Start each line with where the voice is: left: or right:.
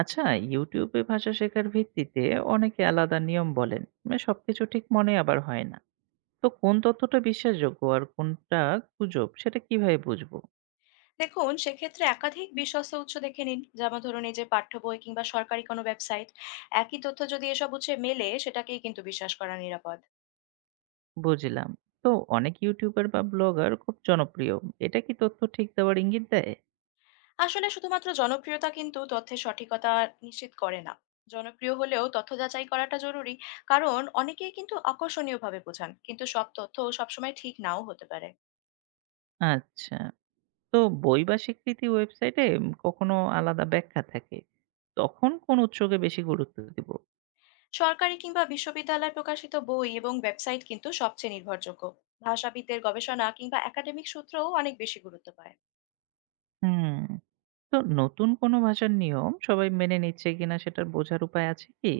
right: আচ্ছা, ইউটিউবে ভাষা শেখার ভিত্তিতে অনেকে আলাদা নিয়ম বলেন, সবকিছু ঠিক মনে আবার হয় না। তো কোন তথ্যটা বিশ্বাসযোগ্য আর কোনটা গুজব সেটা কিভাবে বুঝবো?
left: দেখুন সেক্ষেত্রে একাধিক বিশ্বস্ত উৎস দেখে নিন, যেমন ধরুন এই যে পাঠ্য বই কিংবা সরকারি কোনো ওয়েবসাইট। একই তথ্য যদি এসব উৎসে মেলে, সেটাকেই কিন্তু বিশ্বাস করা নিরাপদ।
right: বুঝলাম। তো অনেক ইউটিউবার বা ব্লগার খুব জনপ্রিয়, এটা কি তথ্য ঠিক দেওয়ার ইঙ্গিত দেয়?
left: আসলে শুধুমাত্র জনপ্রিয়তা কিন্তু তথ্যের সঠিকতা নিশ্চিত করে না। জনপ্রিয় হলেও তথ্য যাচাই করাটা জরুরি, কারণ অনেকেই কিন্তু আকর্ষণীয়ভাবে বোঝান, কিন্তু সব তথ্য সবসময় ঠিক নাও হতে পারে।
right: আচ্ছা, তো বই বা স্বীকৃতি ওয়েবসাইটে কখনো আলাদা ব্যাখ্যা থাকে, তখন কোন উৎসকে বেশি গুরুত্ব দিব?
left: সরকারি কিংবা বিশ্ববিদ্যালয় প্রকাশিত বই এবং ওয়েবসাইট কিন্তু সবচেয়ে নির্ভরযোগ্য। ভাষাবিদদের গবেষণা কিংবা একাডেমিক সূত্রও অনেক বেশি গুরুত্ব পায়।
right: হুম। তো নতুন কোনো ভাষার নিয়ম সবাই মেনে নিচ্ছে কিনা সেটার বোঝার উপায় আছে কি?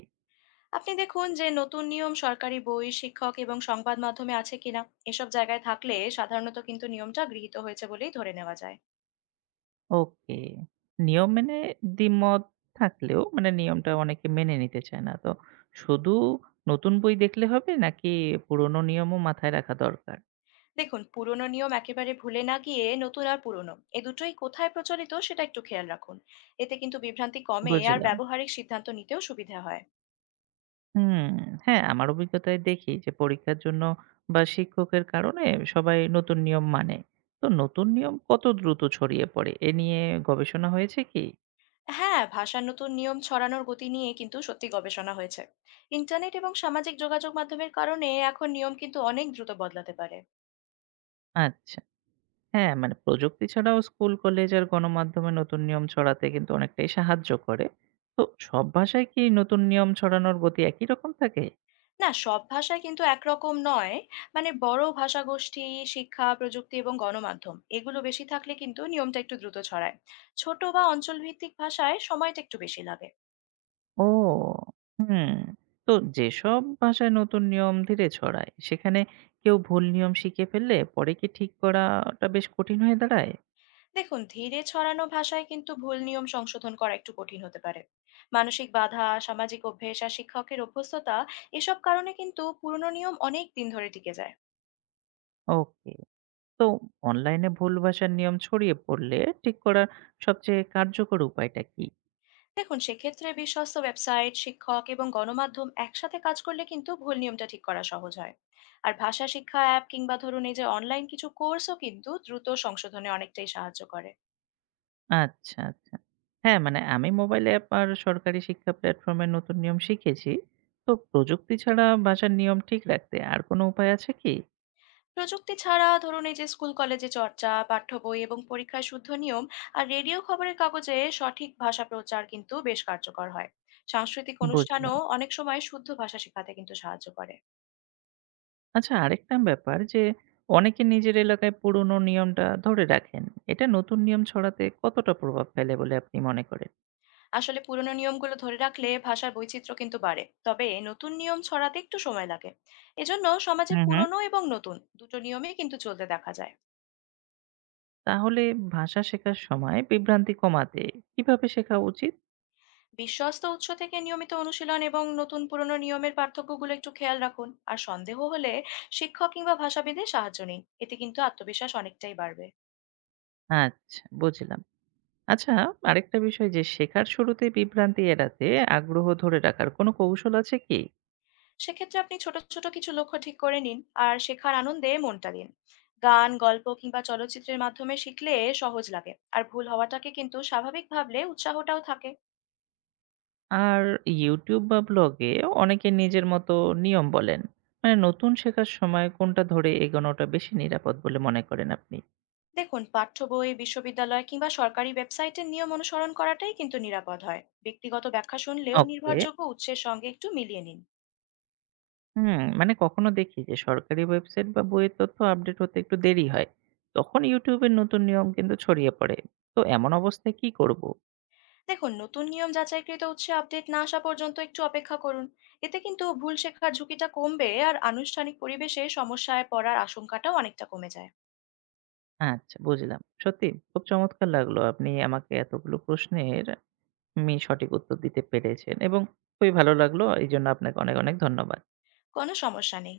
left: আপনি দেখুন যে নতুন নিয়ম সরকারি বই, শিক্ষক এবং সংবাদ মাধ্যমে আছে কিনা। এসব জায়গায় থাকলে সাধারণত কিন্তু নিয়মটা গৃহীত হয়েছে বলেই ধরে নেওয়া যায়।
right: ওকে। নিয়ম মেনে দ্বিমত থাকলেও নিয়মটা অনেকে মেনে নিতে চায় না। তো শুধু নতুন বই দেখলে হবে নাকি পুরনো নিয়মও মাথায় রাখা দরকার?
left: দেখুন, পুরনো নিয়ম একেবারে ভুলে না গিয়ে নতুন আর পুরনো এ দুটোই কোথায় প্রচলিত সেটা একটু খেয়াল রাখুন। এতে কিন্তু বিভ্রান্তি কমে, আর
right: বুঝলাম।
left: ব্যবহারিক সিদ্ধান্ত নিতেও সুবিধা হয়।
right: হুম, হ্যাঁ, আমার অভিজ্ঞতায় দেখি যে পরীক্ষার জন্য বা শিক্ষকের কারণে সবাই নতুন নিয়ম মানে। তো নতুন নিয়ম কত দ্রুত ছড়িয়ে পড়ে এ নিয়ে গবেষণা হয়েছে কি?
left: হ্যাঁ, ভাষার নতুন নিয়ম ছড়ানোর গতি নিয়ে কিন্তু সত্যি গবেষণা হয়েছে। ইন্টারনেট এবং সামাজিক যোগাযোগ মাধ্যমের কারণে এখন নিয়ম কিন্তু অনেক দ্রুত বদলাতে পারে।
right: আচ্ছা। হ্যাঁ, প্রযুক্তি ছাড়াও স্কুল, কলেজ আর গণমাধ্যমে নতুন নিয়ম ছড়াতে কিন্তু অনেকটাই সাহায্য করে। তো সব ভাষায় কি নতুন নিয়ম ছড়ানোর গতি একই রকম থাকে?
left: না, সব ভাষা কিন্তু একরকম নয়। মানে বড় ভাষাগোষ্ঠী, শিক্ষা, প্রযুক্তি এবং গণমাধ্যম এগুলো বেশি থাকলে কিন্তু নিয়মটা একটু দ্রুত ছড়ায়। ছোট বা অঞ্চলভিত্তিক ভাষায় সময়টা একটু বেশি লাগে।
right: ও! হুম। তো যেসব ভাষায় নতুন নিয়ম ধীরে ছড়ায়, সেখানে কেউ ভুল নিয়ম শিখে ফেললে পরে কি ঠিক করাটা বেশ কঠিন হয়ে দাঁড়ায়?
left: দেখুন, ধীরে ছড়ানো ভাষায় কিন্তু ভুল নিয়ম সংশোধন করা একটু কঠিন হতে পারে। মানসিক বাধা, সামাজিক অভ্যেস আর শিক্ষকের অভ্যস্ততা, এসব কারণে কিন্তু পুরনো নিয়ম অনেক দিন ধরে টিকে যায়।
right: ওকে। তো অনলাইনে ভুল ভাষার নিয়ম ছড়িয়ে পড়লে ঠিক করার সবচেয়ে কার্যকর উপায়টা কি?
left: দেখুন সেক্ষেত্রে বিশ্বস্ত ওয়েবসাইট, শিক্ষক এবং গণমাধ্যম একসাথে কাজ করলে কিন্তু ভুল নিয়মটা ঠিক করা সহজ হয়। আর ভাষা শিক্ষা অ্যাপ কিংবা ধরুন এই যে অনলাইন কিছু কোর্সও কিন্তু দ্রুত সংশোধনে অনেকটাই সাহায্য করে।
right: আচ্ছা, আচ্ছা। হ্যাঁ, আমি মোবাইলে আপনার সরকারি শিক্ষা প্ল্যাটফর্ম এর নতুন নিয়ম শিখেছি। তো প্রযুক্তি ছাড়া ভাষার নিয়ম ঠিক রাখতে আর কোনো উপায় আছে কি?
left: প্রযুক্তি ছাড়া ধরুন এই যে স্কুল কলেজে চর্চা, পাঠ্য বই এবং পরীক্ষায় শুদ্ধ নিয়ম, আর রেডিও খবরের কাগজে সঠিক ভাষা প্রচার কিন্তু বেশ কার্যকর হয়। সাংস্কৃতিক অনুষ্ঠানও
right: বুঝলাম।
left: অনেক সময় শুদ্ধ ভাষা শেখাতে কিন্তু সাহায্য করে।
right: আচ্ছা, আরেকটা ব্যাপার যে অনেকে নিজের এলাকায় পুরনো নিয়মটা ধরে রাখেন। এটা নতুন নিয়ম ছড়াতে কতটা প্রভাব ফেলে বলে আপনি মনে করেন?
left: আসলে পুরনো নিয়মগুলো ধরে রাখলে ভাষার বৈচিত্র্য কিন্তু বাড়ে, তবে নতুন নিয়ম ছড়াতে একটু সময় লাগে। এজন্য সমাজে
right: হুম, হুম।
left: পুরনো এবং নতুন দুটো নিয়মেই কিন্তু চলতে দেখা যায়।
right: তাহলে ভাষা শেখার সময় বিভ্রান্তি কমাতে কিভাবে শেখা উচিত?
left: বিশ্বস্ত উৎস থেকে নিয়মিত অনুশীলন এবং নতুন পুরনো নিয়মের পার্থক্যগুলো একটু খেয়াল রাখুন, আর সন্দেহ হলে শিক্ষক কিংবা ভাষাবিদের সাহায্য নিন। এতে কিন্তু আত্মবিশ্বাস অনেকটাই বাড়বে।
right: আচ্ছা, বুঝলাম। আচ্ছা, আরেকটা বিষয় যে শেখার শুরুতেই বিভ্রান্তি এড়াতে আগ্রহ ধরে রাখার কোনো কৌশল আছে কি?
left: সেক্ষেত্রে আপনি ছোট ছোট কিছু লক্ষ্য ঠিক করে নিন, আর শেখার আনন্দে মনটা দিন। গান, গল্প কিংবা চলচ্চিত্রের মাধ্যমে শিখলে সহজ লাগে, আর ভুল হওয়াটাকে কিন্তু স্বাভাবিক ভাবলে উৎসাহটাও থাকে।
right: আর YouTube বা ব্লগে অনেকে নিজের মতো নিয়ম বলেন। নতুন শেখার সময় কোনটা ধরে এগোনোটা বেশি নিরাপদ বলে মনে করেন আপনি?
left: দেখুন, পাঠ্য বই, বিশ্ববিদ্যালয় কিংবা সরকারি ওয়েবসাইটের নিয়ম অনুসরণ করাটাই কিন্তু নিরাপদ হয়। ব্যক্তিগত ব্যাখ্যা শুনলেও
right: ওকে।
left: নির্ভরযোগ্য উৎসের সঙ্গে একটু মিলিয়ে নিন।
right: হুম, কখনো দেখি যে সরকারি ওয়েবসাইট বা বইয়ের তথ্য আপডেট হতে একটু দেরি হয়। তখন YouTube এর নতুন নিয়ম কিন্তু ছড়িয়ে পড়ে। তো এমন অবস্থায় কি করব?
left: দেখুন, নতুন নিয়ম যাচাইকৃত উৎসে আপডেট না আসা পর্যন্ত একটু অপেক্ষা করুন। এতে কিন্তু ভুল শেখার ঝুঁকিটা কমবে, আর আনুষ্ঠানিক পরিবেশে সমস্যায় পড়ার আশঙ্কাটাও অনেকটা কমে যায়।
right: আচ্ছা, বুঝলাম। সত্যি খুব চমৎকার লাগলো, আপনি আমাকে এতগুলো প্রশ্নের আপনি সঠিক উত্তর দিতে পেরেছেন এবং খুবই ভালো লাগলো। এইজন্য আপনাকে অনেক, অনেক ধন্যবাদ।
left: কোনো সমস্যা নেই।